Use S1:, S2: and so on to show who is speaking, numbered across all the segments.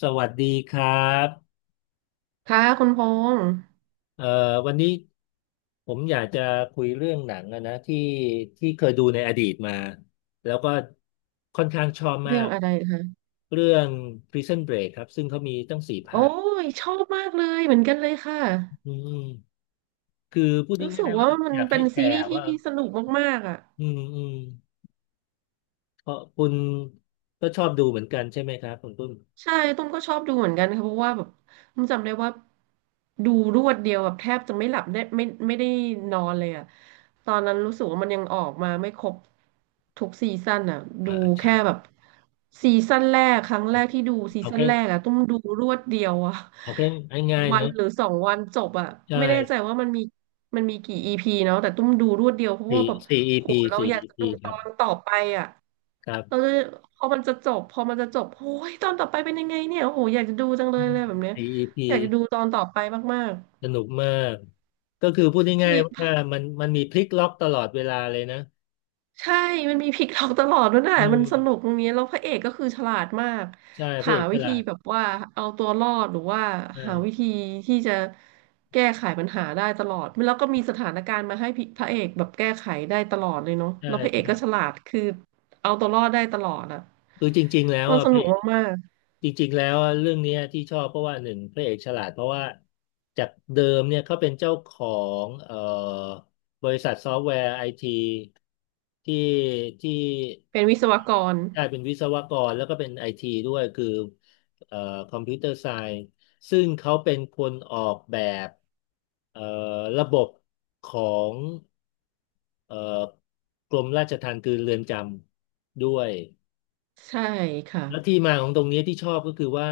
S1: สวัสดีครับ
S2: ค่ะคุณพงษ์
S1: เอ่อวันนี้ผมอยากจะคุยเรื่องหนังอะนะที่เคยดูในอดีตมาแล้วก็ค่อนข้างชอบมา
S2: เรื่อ
S1: ก
S2: งอะไรคะ
S1: เรื่อง Prison Break ครับซึ่งเขามีตั้งสี่
S2: โอ้
S1: ภาค
S2: ยชอบมากเลยเหมือนกันเลยค่ะ
S1: อืมคือพูด
S2: รู้สึ
S1: ง่า
S2: ก
S1: ยๆว่า
S2: ว่ามัน
S1: อยาก
S2: เป็
S1: ให้
S2: น
S1: แช
S2: ซีรี
S1: ร์
S2: ส์
S1: ว่า
S2: ที่สนุกมากๆอ่ะ
S1: อืมเพราะคุณก็ชอบดูเหมือนกันใช่ไหมครับคุณปุ้ม
S2: ใช่ตุ้มก็ชอบดูเหมือนกันค่ะเพราะว่าแบบตุ้มจำได้ว่าดูรวดเดียวแบบแทบจะไม่หลับได้ไม่ได้นอนเลยอ่ะตอนนั้นรู้สึกว่ามันยังออกมาไม่ครบทุกซีซั่นอ่ะดู
S1: อ่าใช่
S2: แค่แบบซีซั่นแรกครั้งแรกที่ดูซี
S1: เอา
S2: ซั่น
S1: แค่
S2: แรกอ่ะตุ้มดูรวดเดียวอ่ะ
S1: เอาแค่ง่ายๆ
S2: วั
S1: เน
S2: น
S1: อะ
S2: หรือสองวันจบอ่ะ
S1: ใช่
S2: ไม่แน่ใจว่ามันมีกี่อีพีเนาะแต่ตุ้มดูรวดเดียวเพราะว่าแบบ
S1: สี่
S2: โห
S1: EP
S2: เรา
S1: สี่
S2: อยาก
S1: อี
S2: จะ
S1: พี
S2: ดู
S1: ค
S2: ตอ
S1: รับ
S2: นต่อไปอ่ะ
S1: ครั
S2: เรา
S1: บ
S2: จะพอมันจะจบโอ้ยตอนต่อไปเป็นยังไงเนี่ยโอ้โหอยากจะดูจังเลยเลยแบบเนี้ย
S1: c e ีพี
S2: อยากจะดูตอนต่อไปมาก
S1: สนุกมาก ก็คือพูด
S2: ๆ
S1: ง่าย
S2: พี่
S1: ๆว่ามันมีพลิกล็อกตลอดเวลาเลยนะ
S2: ใช่มันมีพลิกล็อกตลอดด้วยนะ
S1: อื
S2: มันสนุ
S1: ม
S2: กตรงนี้แล้วพระเอกก็คือฉลาดมาก
S1: ใช่พระ
S2: หา
S1: เอกฉ
S2: วิธี
S1: ลาด
S2: แบบว่าเอาตัวรอดหรือว่า
S1: ใช่
S2: หาวิธีที่จะแก้ไขปัญหาได้ตลอดแล้วก็มีสถานการณ์มาให้พี่พระเอกแบบแก้ไขได้ตลอดเลยเนาะ
S1: ใช่
S2: แล้วพระเอก
S1: ใช่
S2: ก็ฉลาดคือเอาตัวรอดได้ตลอดอะ
S1: คือจริงๆแล้ว
S2: มัน
S1: อ่ะ
S2: ส
S1: พ
S2: นุ
S1: ระ
S2: ก
S1: เอก
S2: มาก
S1: จริงๆแล้วเรื่องเนี้ยที่ชอบเพราะว่าหนึ่งพระเอกฉลาดเพราะว่าจากเดิมเนี่ยเขาเป็นเจ้าของบริษัทซอฟต์แวร์ไอทีที่ที่
S2: ๆเป็นวิศวกร
S1: ได้เป็นวิศวกรแล้วก็เป็นไอทีด้วยคือเอ่อคอมพิวเตอร์ไซน์ซึ่งเขาเป็นคนออกแบบเอ่อระบบของเอ่อกรมราชทัณฑ์คือเรือนจำด้วย
S2: ใช่ค่ะ
S1: แล้วที่มาของตรงเนี้ยที่ชอบก็คือว่า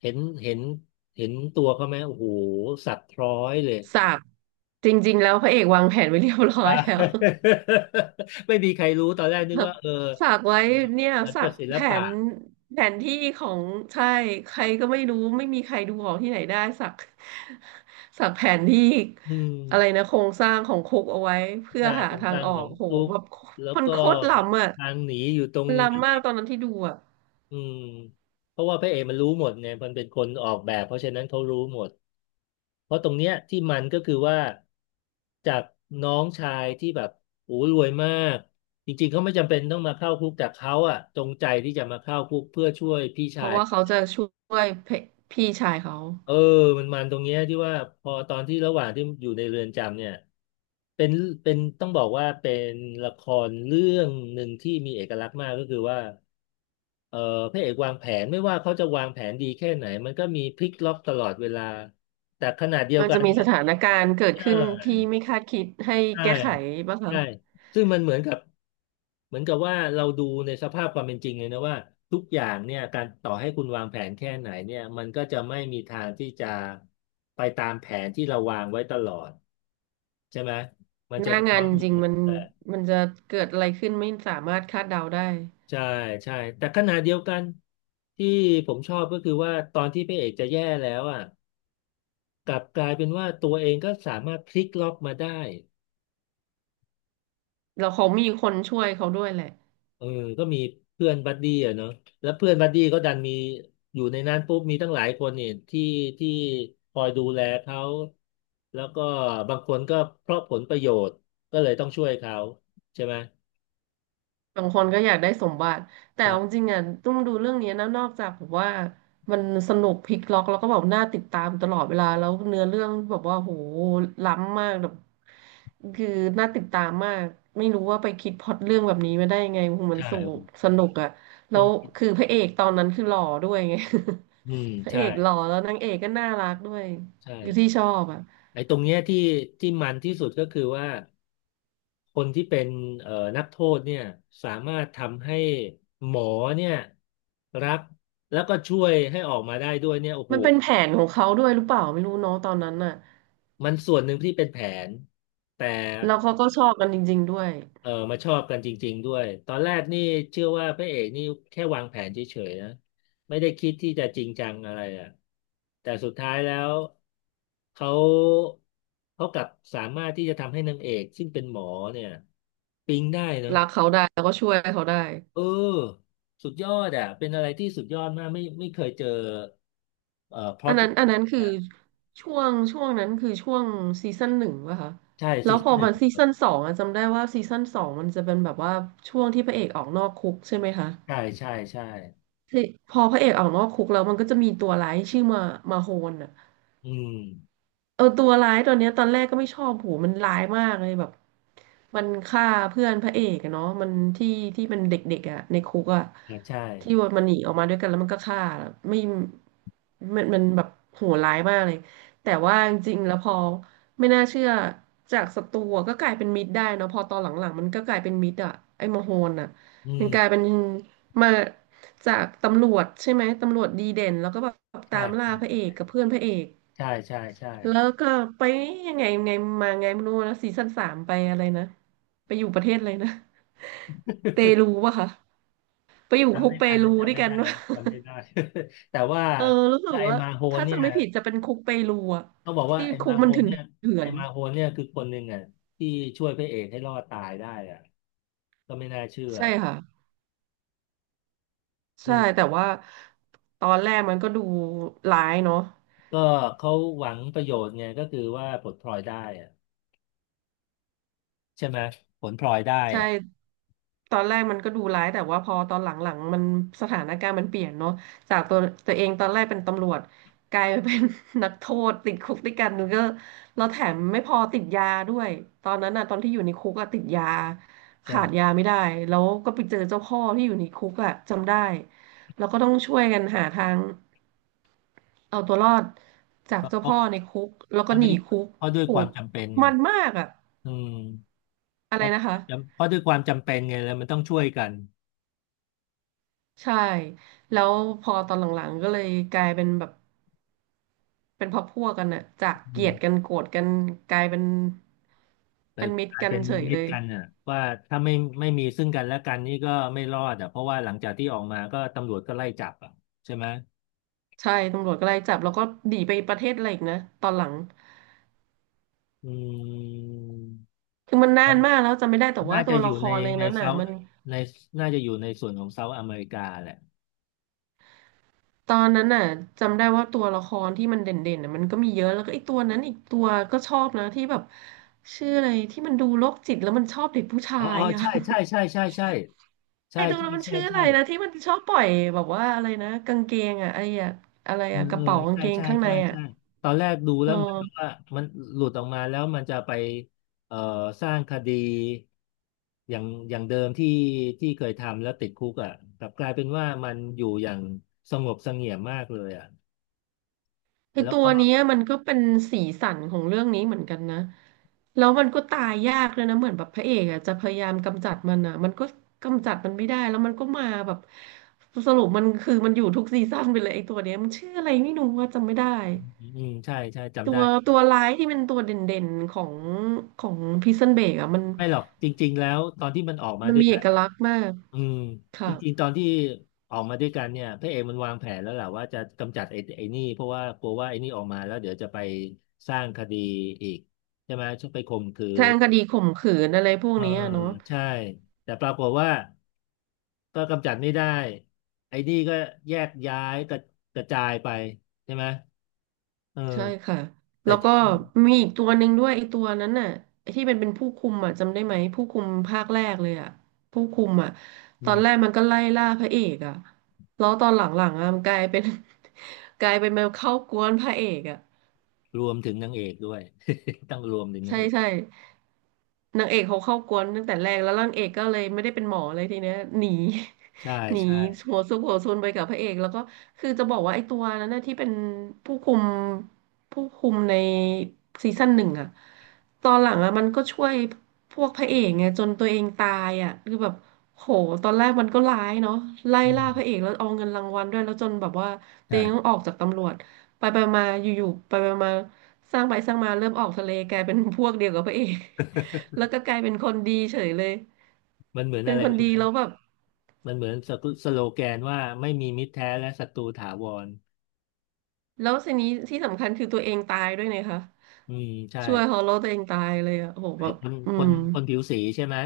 S1: เห็นเห็นเห็นตัวเขาไหมโอ้โหสัตว์พร้อยเลย
S2: สักจริงๆแล้วพระเอกวางแผนไว้เรียบร้อ
S1: อ่า
S2: ยแล้ว
S1: ไม่มีใครรู้ตอนแรกนึกว่า
S2: สักไว้
S1: เออ
S2: เนี่ย
S1: มัน
S2: สั
S1: กั
S2: ก
S1: บศิล
S2: แผ
S1: ปะ
S2: นแผนที่ของใช่ใครก็ไม่รู้ไม่มีใครดูออกที่ไหนได้สัก สักแผนที่
S1: อืม
S2: อะไรนะโครงสร้างของคุกเอาไว้เพื่อ
S1: ใช่
S2: หา
S1: ตรง
S2: ทา
S1: ก
S2: ง
S1: ลาง
S2: ออ
S1: ขอ
S2: ก
S1: ง
S2: โห
S1: ตุ๊ก
S2: แบบ
S1: แล้ว
S2: มัน
S1: ก็
S2: โคตรล้ำอ่ะ
S1: ทางหนีอยู่ตรง
S2: มัน
S1: ไหน
S2: ล้ำมากตอนนั้นที่ดูอ่ะ
S1: อืมเพราะว่าพระเอกมันรู้หมดไงมันเป็นคนออกแบบเพราะฉะนั้นเขารู้หมด เพราะตรงเนี้ยที่มันก็คือว่าจากน้องชายที่แบบโอ้รวยมากจริงๆเขาไม่จำเป็นต้องมาเข้าคุกแต่เขาอะจงใจที่จะมาเข้าคุกเพื่อช่วยพี่
S2: เพ
S1: ชา
S2: ราะ
S1: ย
S2: ว่าเขาจะช่วยพี่ชายเขา
S1: เออมันตรงเนี้ยที่ว่าพอตอนที่ระหว่างที่อยู่ในเรือนจำเนี่ยเป็นเป็นต้องบอกว่าเป็นละครเรื่องหนึ่งที่มีเอกลักษณ์มากก็คือว่าเออพระเอกวางแผนไม่ว่าเขาจะวางแผนดีแค่ไหนมันก็มีพลิกล็อกตลอดเวลาแต่ขณะเดียว
S2: มัน
S1: กั
S2: จะ
S1: น
S2: มีสถานการณ์เกิด
S1: ใช
S2: ขึ้นที่
S1: ่
S2: ไม่คาดคิดให้
S1: ใช่
S2: แก้ไขบ้างคะ
S1: ใช่ซึ่งมันเหมือนกับเหมือนกับว่าเราดูในสภาพความเป็นจริงเลยนะว่าทุกอย่างเนี่ยการต่อให้คุณวางแผนแค่ไหนเนี่ยมันก็จะไม่มีทางที่จะไปตามแผนที่เราวางไว้ตลอดใช่ไหมมัน
S2: ห
S1: จะ
S2: น้า
S1: สะ
S2: งา
S1: ท้อ
S2: น
S1: น
S2: จ
S1: อย่าง
S2: ริง
S1: นั้น
S2: มัน
S1: แต่
S2: มันจะเกิดอะไรขึ้นไม่สามารถคาดเดาได้
S1: ใช่ใช่แต่ขณะเดียวกันที่ผมชอบก็คือว่าตอนที่พระเอกจะแย่แล้วอ่ะกลับกลายเป็นว่าตัวเองก็สามารถพลิกล็อกมาได้
S2: เราเขามีคนช่วยเขาด้วยแหละ
S1: เออก็มีเพื่อนบัดดี้อะเนาะแล้วเพื่อนบัดดี้ก็ดันมีอยู่ในนั้นปุ๊บมีตั้งหลายคนเนี่ยที่คอยดูแลเขา แล้วก็บางคนก็เพราะผลประโยชน์ก็เลยต้องช่วยเขาใช่ไหม
S2: บางคนก็อยากได้สมบัติแต่เอาจ
S1: ใช่
S2: ริงๆอ่ะต้องดูเรื่องนี้นะนอกจากแบบว่ามันสนุกพลิกล็อกแล้วก็แบบน่าติดตามตลอดเวลาแล้วเนื้อเรื่องแบบว่าโหล้ำมากแบบคือน่าติดตามมากไม่รู้ว่าไปคิดพล็อตเรื่องแบบนี้มาได้ยังไงโหมัน
S1: ใช่
S2: สูสนุกอ่ะแล้
S1: ต้อง
S2: ว
S1: คิด
S2: คือพระเอกตอนนั้นคือหล่อด้วยไง
S1: อืม
S2: พระ
S1: ใช่
S2: เอกหล่อแล้วนางเอกก็น่ารักด้วย
S1: ใช
S2: อยู่ที่
S1: ่
S2: ชอบอ่ะ
S1: ไอ้ตรงเนี้ยที่มันที่สุดก็คือว่าคนที่เป็นนักโทษเนี่ยสามารถทำให้หมอเนี่ยรับแล้วก็ช่วยให้ออกมาได้ด้วยเนี่ยโอ้โห
S2: มันเป็นแผนของเขาด้วยหรือเปล่าไม่รู้เนาะตอนนั้นน่ะ
S1: มันส่วนหนึ่งที่เป็นแผนแต่
S2: แล้วเขาก็ชอบกันจริงๆด้วย
S1: เออมาชอบกันจริงๆด้วยตอนแรกนี่เชื่อว่าพระเอกนี่แค่วางแผนเฉยๆนะไม่ได้คิดที่จะจริงจังอะไรอ่ะแต่สุดท้ายแล้วเขาเขากลับสามารถที่จะทำให้นางเอกซึ่งเป็นหมอเนี่ยปิ๊งได้เนอะ
S2: รักเขาได้แล้วก็ช่วยเขาได้
S1: เออสุดยอดอ่ะเป็นอะไรที่สุดยอดมากไม่เคยเจอพล็อ
S2: อั
S1: ต
S2: นนั้นอันนั้นคือช่วงนั้นคือช่วงซีซั่นหนึ่งป่ะคะ
S1: ใช่ซี
S2: แล้วพ
S1: ซั่
S2: อ
S1: นหนึ่
S2: มั
S1: ง
S2: นซีซั่นสองอะจำได้ว่าซีซั่นสองมันจะเป็นแบบว่าช่วงที่พระเอกออกนอกคุกใช่ไหมคะ
S1: ใช่
S2: ที่พอพระเอกออกนอกคุกแล้วมันก็จะมีตัวร้ายชื่อมาโฮนอะ
S1: อืม
S2: เออตัวร้ายตัวเนี้ยตอนแรกก็ไม่ชอบโหมันร้ายมากเลยแบบมันฆ่าเพื่อนพระเอกอะเนาะมันที่ที่มันเด็กๆอะในคุกอะ
S1: ครับใช่
S2: ที่ว่ามันหนีออกมาด้วยกันแล้วมันก็ฆ่าไม่มันแบบโหดร้ายมากเลยแต่ว่าจริงๆแล้วพอไม่น่าเชื่อจากศัตรูอะก็กลายเป็นมิตรได้เนาะพอตอนหลังๆมันก็กลายเป็นมิตรอะไอ้มโหนอะ
S1: อื
S2: มันกลายเป็
S1: ม
S2: นมาจากตำรวจใช่ไหมตำรวจดีเด่นแล้วก็แบบตา
S1: ใช่
S2: มล่า
S1: ใช่
S2: พระเอกกับเพื่อนพระเอก
S1: ใช่
S2: แล้วก็ไปยังไงไงมาไงไม่รู้นะซีซั่นสามไปอะไรนะไปอยู่ประเทศอะไรนะเปรูป่ะคะไปอยู่คุกเปรูด้วยกันวะ
S1: จำไม่ได้ แต่ว่า
S2: เออรู้สึก
S1: ไอ้
S2: ว่า
S1: มาโฮน
S2: ถ้า
S1: เนี่
S2: จะ
S1: ย
S2: ไม่ผิดจะเป็นคุกเปรูอะ
S1: ต้องบอกว่า
S2: ที่คุกมันเถ
S1: นเนี่ย
S2: ื่อ
S1: ไอ้
S2: น
S1: มาโฮนเนี่ยคือคนหนึ่งอ่ะที่ช่วยพระเอกให้รอดตายได้อ่ะก็ไม่น่าเชื่อ
S2: ๆใช่ค่ะ
S1: อื
S2: ใช่
S1: ม
S2: แต่ว่าตอนแรกมันก็ดูร้ายเนาะ
S1: ก็เขาหวังประโยชน์ไงก็คือว่าผลพลอยได้อ่ะใช่ไหมผลพลอยได้
S2: ใช่
S1: อ่ะ
S2: ตอนแรกมันก็ดูร้ายแต่ว่าพอตอนหลังๆมันสถานการณ์มันเปลี่ยนเนาะจากตัวเองตอนแรกเป็นตำรวจกลายมาเป็น นักโทษติดคุกด้วยกันก็แล้วแถมไม่พอติดยาด้วยตอนนั้นน่ะตอนที่อยู่ในคุกอะติดยา
S1: ใช่
S2: ขาดยาไม่ได้แล้วก็ไปเจอเจ้าพ่อที่อยู่ในคุกอะจำได้แล้วก็ต้องช่วยกันหาทางเอาตัวรอดจาก
S1: ก็
S2: เจ้าพ่อในคุกแล้ว
S1: เพ
S2: ก็
S1: ราะ
S2: ห
S1: ด้ว
S2: นี
S1: ย
S2: คุก
S1: เพราะด้วย
S2: โห
S1: ความจำเป็นไง
S2: มันมากอะ
S1: อืม
S2: อะไรนะคะ
S1: เพราะด้วยความจำเป็นไงแล้วมันต้องช่วยกัน
S2: ใช่ แล้วพอตอนหลังๆก็เลยกลายเป็นแบบเป็นพักพวกกันอะจาก
S1: อื
S2: เกลียดกัน
S1: ม
S2: โกรธกันกลายเป็น
S1: แต่
S2: เป็นมิต
S1: ก
S2: ร
S1: ลาย
S2: กัน
S1: เป็น
S2: เฉย
S1: มิ
S2: เล
S1: ตร
S2: ย
S1: กันอ่ะว่าถ้าไม่ไม่มีซึ่งกันและกันนี่ก็ไม่รอดอ่ะเพราะว่าหลังจากที่ออกมาก็ตำรวจก็ไล่จับอ่ะใช่ไหม
S2: ใช่ตำรวจก็ไล่จับแล้วก็หนีไปประเทศอะไรอีกนะตอนหลัง
S1: อืม
S2: คือมันนา
S1: น่า
S2: นมากแล้วจำไม่ได้แต่ว่า
S1: น่า
S2: ตั
S1: จะ
S2: ว
S1: อยู่
S2: ละค
S1: ใน
S2: รใน
S1: ใน
S2: นั้นน่ะ
S1: เซา
S2: มัน
S1: ในน่าจะอยู่ในส่วนของเซาท์อเมริกาแหละ
S2: ตอนนั้นน่ะจำได้ว่าตัวละครที่มันเด่นๆน่ะมันก็มีเยอะแล้วก็ไอ้ตัวนั้นอีกตัวก็ชอบนะที่แบบชื่ออะไรที่มันดูโรคจิตแล้วมันชอบเด็กผู้ชา
S1: อ๋ออ๋
S2: ย
S1: อ
S2: อะ
S1: ใช่ใช่ใช่ใช่ใช่ใช่
S2: ไอ้ตรง
S1: ใช่
S2: นั้นมัน
S1: ใช่
S2: ชื่ออะไร
S1: ใช่
S2: นะที่มันชอบปล่อยแบบว่าอะไรนะกางเกงอะไอ้อะอะไร
S1: เออ
S2: อะก
S1: เอ
S2: ระ
S1: อ
S2: เป๋ากาง
S1: ใช่
S2: เกง
S1: ใช่
S2: ข้างใน
S1: ใช่
S2: อะ
S1: ใช่ตอนแรกดู
S2: เ
S1: แล้วเหมือนกับ
S2: ออ
S1: ว่ามันหลุดออกมาแล้วมันจะไปเอ่อสร้างคดีอย่างอย่างเดิมที่เคยทำแล้วติดคุกอ่ะกลับกลายเป็นว่ามันอยู่อย่างสงบเสงี่ยมมากเลยอ่ะ
S2: คือ
S1: แล้ว
S2: ตัว
S1: ก็
S2: เนี้ยมันก็เป็นสีสันของเรื่องนี้เหมือนกันนะแล้วมันก็ตายยากเลยนะเหมือนแบบพระเอกอะจะพยายามกำจัดมันอะมันก็กำจัดมันไม่ได้แล้วมันก็มาแบบสรุปมันคือมันอยู่ทุกซีซั่นไปเลยไอ้ตัวเนี้ยมันชื่ออะไรไม่รู้ว่าจำไม่ได้
S1: อืมใช่
S2: ตั
S1: จำได้
S2: วตัวร้ายที่เป็นตัวเด่นๆของของพิซซันเบกอะมัน
S1: ไม่หรอกจริงๆแล้วตอนที่มันออกมา
S2: มัน
S1: ด้วย
S2: มีเอ
S1: กัน
S2: กลักษณ์มาก
S1: อืมจ
S2: ค่ะ
S1: ริงๆตอนที่ออกมาด้วยกันเนี่ยพระเอกมันวางแผนแล้วแหละว่าจะกำจัดไอ้นี่เพราะว่ากลัวว่าไอ้นี่ออกมาแล้วเดี๋ยวจะไปสร้างคดีอีกใช่ไหมชอบไปข่มขื
S2: แทาง
S1: น
S2: คดีข่มขืนอะไรพวก
S1: เออ
S2: นี้อะเนาะ
S1: ใช่แต่ปรากฏว่าก็กำจัดไม่ได้ไอ้นี่ก็แยกย้ายกระจายไปใช่ไหมเออ
S2: ใช่ค่ะ
S1: แต่
S2: แล้วก็มีอีกตัวหนึ่งด้วยไอ้ตัวนั้นน่ะไอ้ที่เป็นผู้คุมอ่ะจำได้ไหมผู้คุมภาคแรกเลยอ่ะผู้คุมอ่ะ
S1: อื
S2: ตอน
S1: ม
S2: แรกมันก็ไล่ล่าพระเอกอ่ะแล้วตอนหลังๆอ่ะมันกลายเป็น กลายเป็นมาเข้ากวนพระเอกอ่ะ
S1: รวมถึงนางเอกด้วย ต้องรวมถึงนา
S2: ใช่
S1: งเอก
S2: ใช่ นางเอกเขาเข้ากวนตั้งแต่แรกแล้วนางเอกก็เลยไม่ได้เป็นหมอเลยทีเนี้ยหนี
S1: ใช่
S2: หนี
S1: ใช่
S2: หัวซุกหัวซนไปกับพระเอกแล้วก็คือจะบอกว่าไอ้ตัวนั้นนะที่เป็นผู้คุมผู้คุมในซีซั่น 1อะตอนหลังอะมันก็ช่วยพวกพระเอกไงจนตัวเองตายอะคือแบบโหตอนแรกมันก็ร้ายเนาะไล่
S1: อื
S2: ล่า
S1: ม
S2: พระเอกแล้วเอาเงินรางวัลด้วยแล้วจนแบบว่าตัวเองต้อง
S1: ใช่
S2: ออกจากตำรวจไปไปมาอยู่ๆไปไปมาสร้างไปสร้างมาเริ่มออกทะเลกลายเป็นพวกเดียวกับพระเอก แล้วก็กลายเป็นคนดีเฉยเลย
S1: มันเหมือน
S2: เป็น
S1: อะไร
S2: คน
S1: รู้ไห
S2: ดี
S1: ม
S2: แล้วแบบ
S1: มันเหมือนสกุสโลแกนว่าไม่มีมิตรแท้และศัตรูถาวร
S2: แล้วทีนี้ที่สำคัญคือตัวเองตายด้วยนะคะ
S1: อืมใช่
S2: ช่วยฮอลโลตัวเองตายเลยอะโอ้โหแบ
S1: ไอ้
S2: บ
S1: คน
S2: อื
S1: คน
S2: ม
S1: คนผิวสีใช่ไหม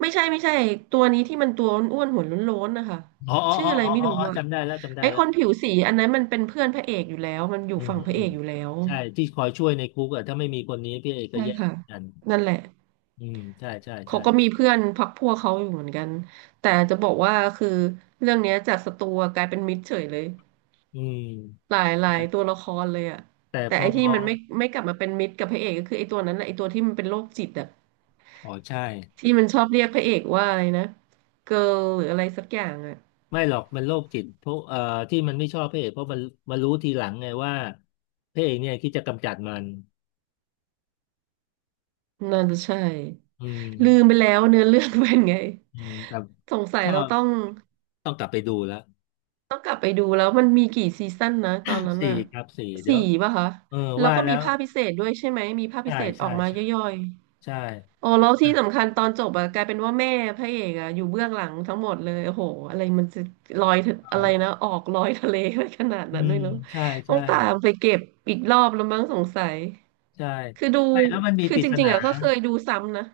S2: ไม่ใช่ตัวนี้ที่มันตัวอ้วนๆหัวโล้นๆนะคะ
S1: อ๋ออ๋อ
S2: ชื่อ
S1: อ๋อ
S2: อะไร
S1: อ๋อ
S2: ไม่
S1: อ๋อ
S2: รู้
S1: อ๋อ
S2: อะ
S1: จำได้แล้วจำได้
S2: ไอ้
S1: แล้
S2: ค
S1: ว
S2: นผิวสีอันนั้นมันเป็นเพื่อนพระเอกอยู่แล้วมันอยู่
S1: อืม
S2: ฝั่งพระ
S1: อื
S2: เอ
S1: ม
S2: กอยู่แล้ว
S1: ใช่ที่คอยช่วยในคุกอะถ้าไม่มีคนนี้พี่เอกก็
S2: ใช่
S1: แย่เห
S2: ค่ะ
S1: มือนกัน
S2: นั่นแหละ
S1: อืมใช่ใช่
S2: เขา
S1: ใช่
S2: ก็มีเพื่อนพรรคพวกเขาอยู่เหมือนกันแต่จะบอกว่าคือเรื่องเนี้ยจากศัตรูกลายเป็นมิตรเฉยเลย
S1: อืม
S2: หลายตัวละครเลยอะ
S1: แต่
S2: แต่
S1: พอ
S2: ไอ้ที่มันไม่กลับมาเป็นมิตรกับพระเอกก็คือไอ้ตัวนั้นแหละไอ้ตัวที่มันเป็นโรคจิตอะ
S1: อ๋อใช่
S2: ที่มันชอบเรียกพระเอกว่าอะไรนะเกิร์ลหรืออะไรสักอย่างอะ
S1: ไม่หรอกมันโรคจิตเพราะที่มันไม่ชอบพระเอกเพราะมันรู้ทีหลังไงว่าพระเอกเนี่ยคิดจะกำจัดมัน
S2: น่าจะใช่
S1: อืม
S2: ลืมไปแล้วเนื้อเรื่องเป็นไง
S1: อืมแต่
S2: สงสั
S1: ช
S2: ย
S1: อ
S2: เรา
S1: บ
S2: ต้อง
S1: ต้องกลับไปดูแล้ว
S2: ต้องกลับไปดูแล้วมันมีกี่ซีซั่นนะตอนนั้น
S1: สี่
S2: อะ
S1: ครับสี่เดี๋ย
S2: สี่
S1: ว
S2: ป่ะคะ
S1: เออ
S2: แล้ว
S1: ว่า
S2: ก็
S1: แล้
S2: มี
S1: ว
S2: ภาคพิเศษด้วยใช่ไหมมีภาคพิ
S1: ใช่
S2: เศษอ
S1: ใช่
S2: อกมา
S1: ใช่
S2: ย่อย
S1: ใช่
S2: ๆ อ๋อแล้ว
S1: อ่ะ
S2: ที่สำคัญตอนจบอะกลายเป็นว่าแม่พระเอกอะอยู่เบื้องหลังทั้งหมดเลยโอ้โหอะไรมันจะลอยทะ
S1: ก็อ
S2: อะไร
S1: เลย
S2: นะออกลอยทะเลไปขนาด
S1: อื
S2: นั้นด้ว
S1: ม
S2: ยเนาะ
S1: ใช่
S2: ต้อ
S1: ใช่
S2: งตามไปเก็บอีกรอบแล้วมั้งสงสัย
S1: ใช่
S2: คือดู
S1: ไม่แล้วมันมี
S2: คื
S1: ป
S2: อ
S1: ริ
S2: จ
S1: ศ
S2: ริง
S1: นา
S2: ๆอะก็เคยดูซ้ำนะ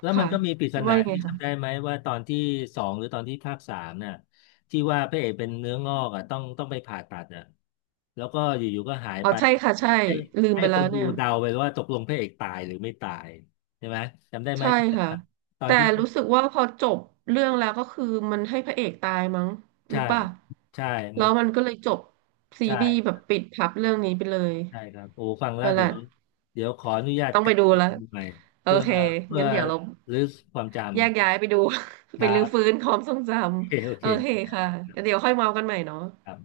S1: แล้วมัน
S2: ค่ะ
S1: ก็มีปริศนา
S2: ว่ายังไง
S1: ที่
S2: คะ
S1: จำได้ไหมว่าตอนที่สองหรือตอนที่ภาคสามน่ะที่ว่าพระเอกเป็นเนื้องอกอ่ะต้องไปผ่าตัดอ่ะแล้วก็อยู่ๆก็หาย
S2: อ๋อ
S1: ไป
S2: ใช่ค่ะใช่
S1: ให้
S2: ลืม
S1: ให้
S2: ไป
S1: ค
S2: แล้
S1: น
S2: ว
S1: ดู
S2: เนี่ย
S1: เดาไปว่าตกลงพระเอกตายหรือไม่ตายใช่ไหมจำได้ไหม
S2: ใช่
S1: ที่
S2: ค่ะ
S1: ว่าตอน
S2: แต่
S1: ที่
S2: รู้สึกว่าพอจบเรื่องแล้วก็คือมันให้พระเอกตายมั้งหรื
S1: ใช่
S2: อเปล่า
S1: ใช่
S2: แล้
S1: มัน
S2: วมันก็เลยจบซีรีส์แบ
S1: ใช่
S2: บปิดพับเรื่องนี้ไปเลย
S1: ใช่ครับโอ้ฟังแล้ว
S2: นั่นแห
S1: เดี๋ย
S2: ละ
S1: วเดี๋ยวขออนุญาต
S2: ต้อง
S1: ก
S2: ไป
S1: ลับ
S2: ดู
S1: ไป
S2: แล้ว
S1: ดูใหม่
S2: โอ
S1: เพื่อ
S2: เค
S1: เพื่อ
S2: งั้นเดี๋ยวเรา
S1: รื้อความจ
S2: แยกย้ายไป
S1: ำ
S2: ดู
S1: ค
S2: ไป
S1: รั
S2: รื้อ
S1: บ
S2: ฟื้นความทรงจ
S1: โอเคโอ
S2: ำ
S1: เค
S2: โอเคค่ะ งั้นเดี๋ยวค่อยเมากันใหม่เนาะ
S1: ครับ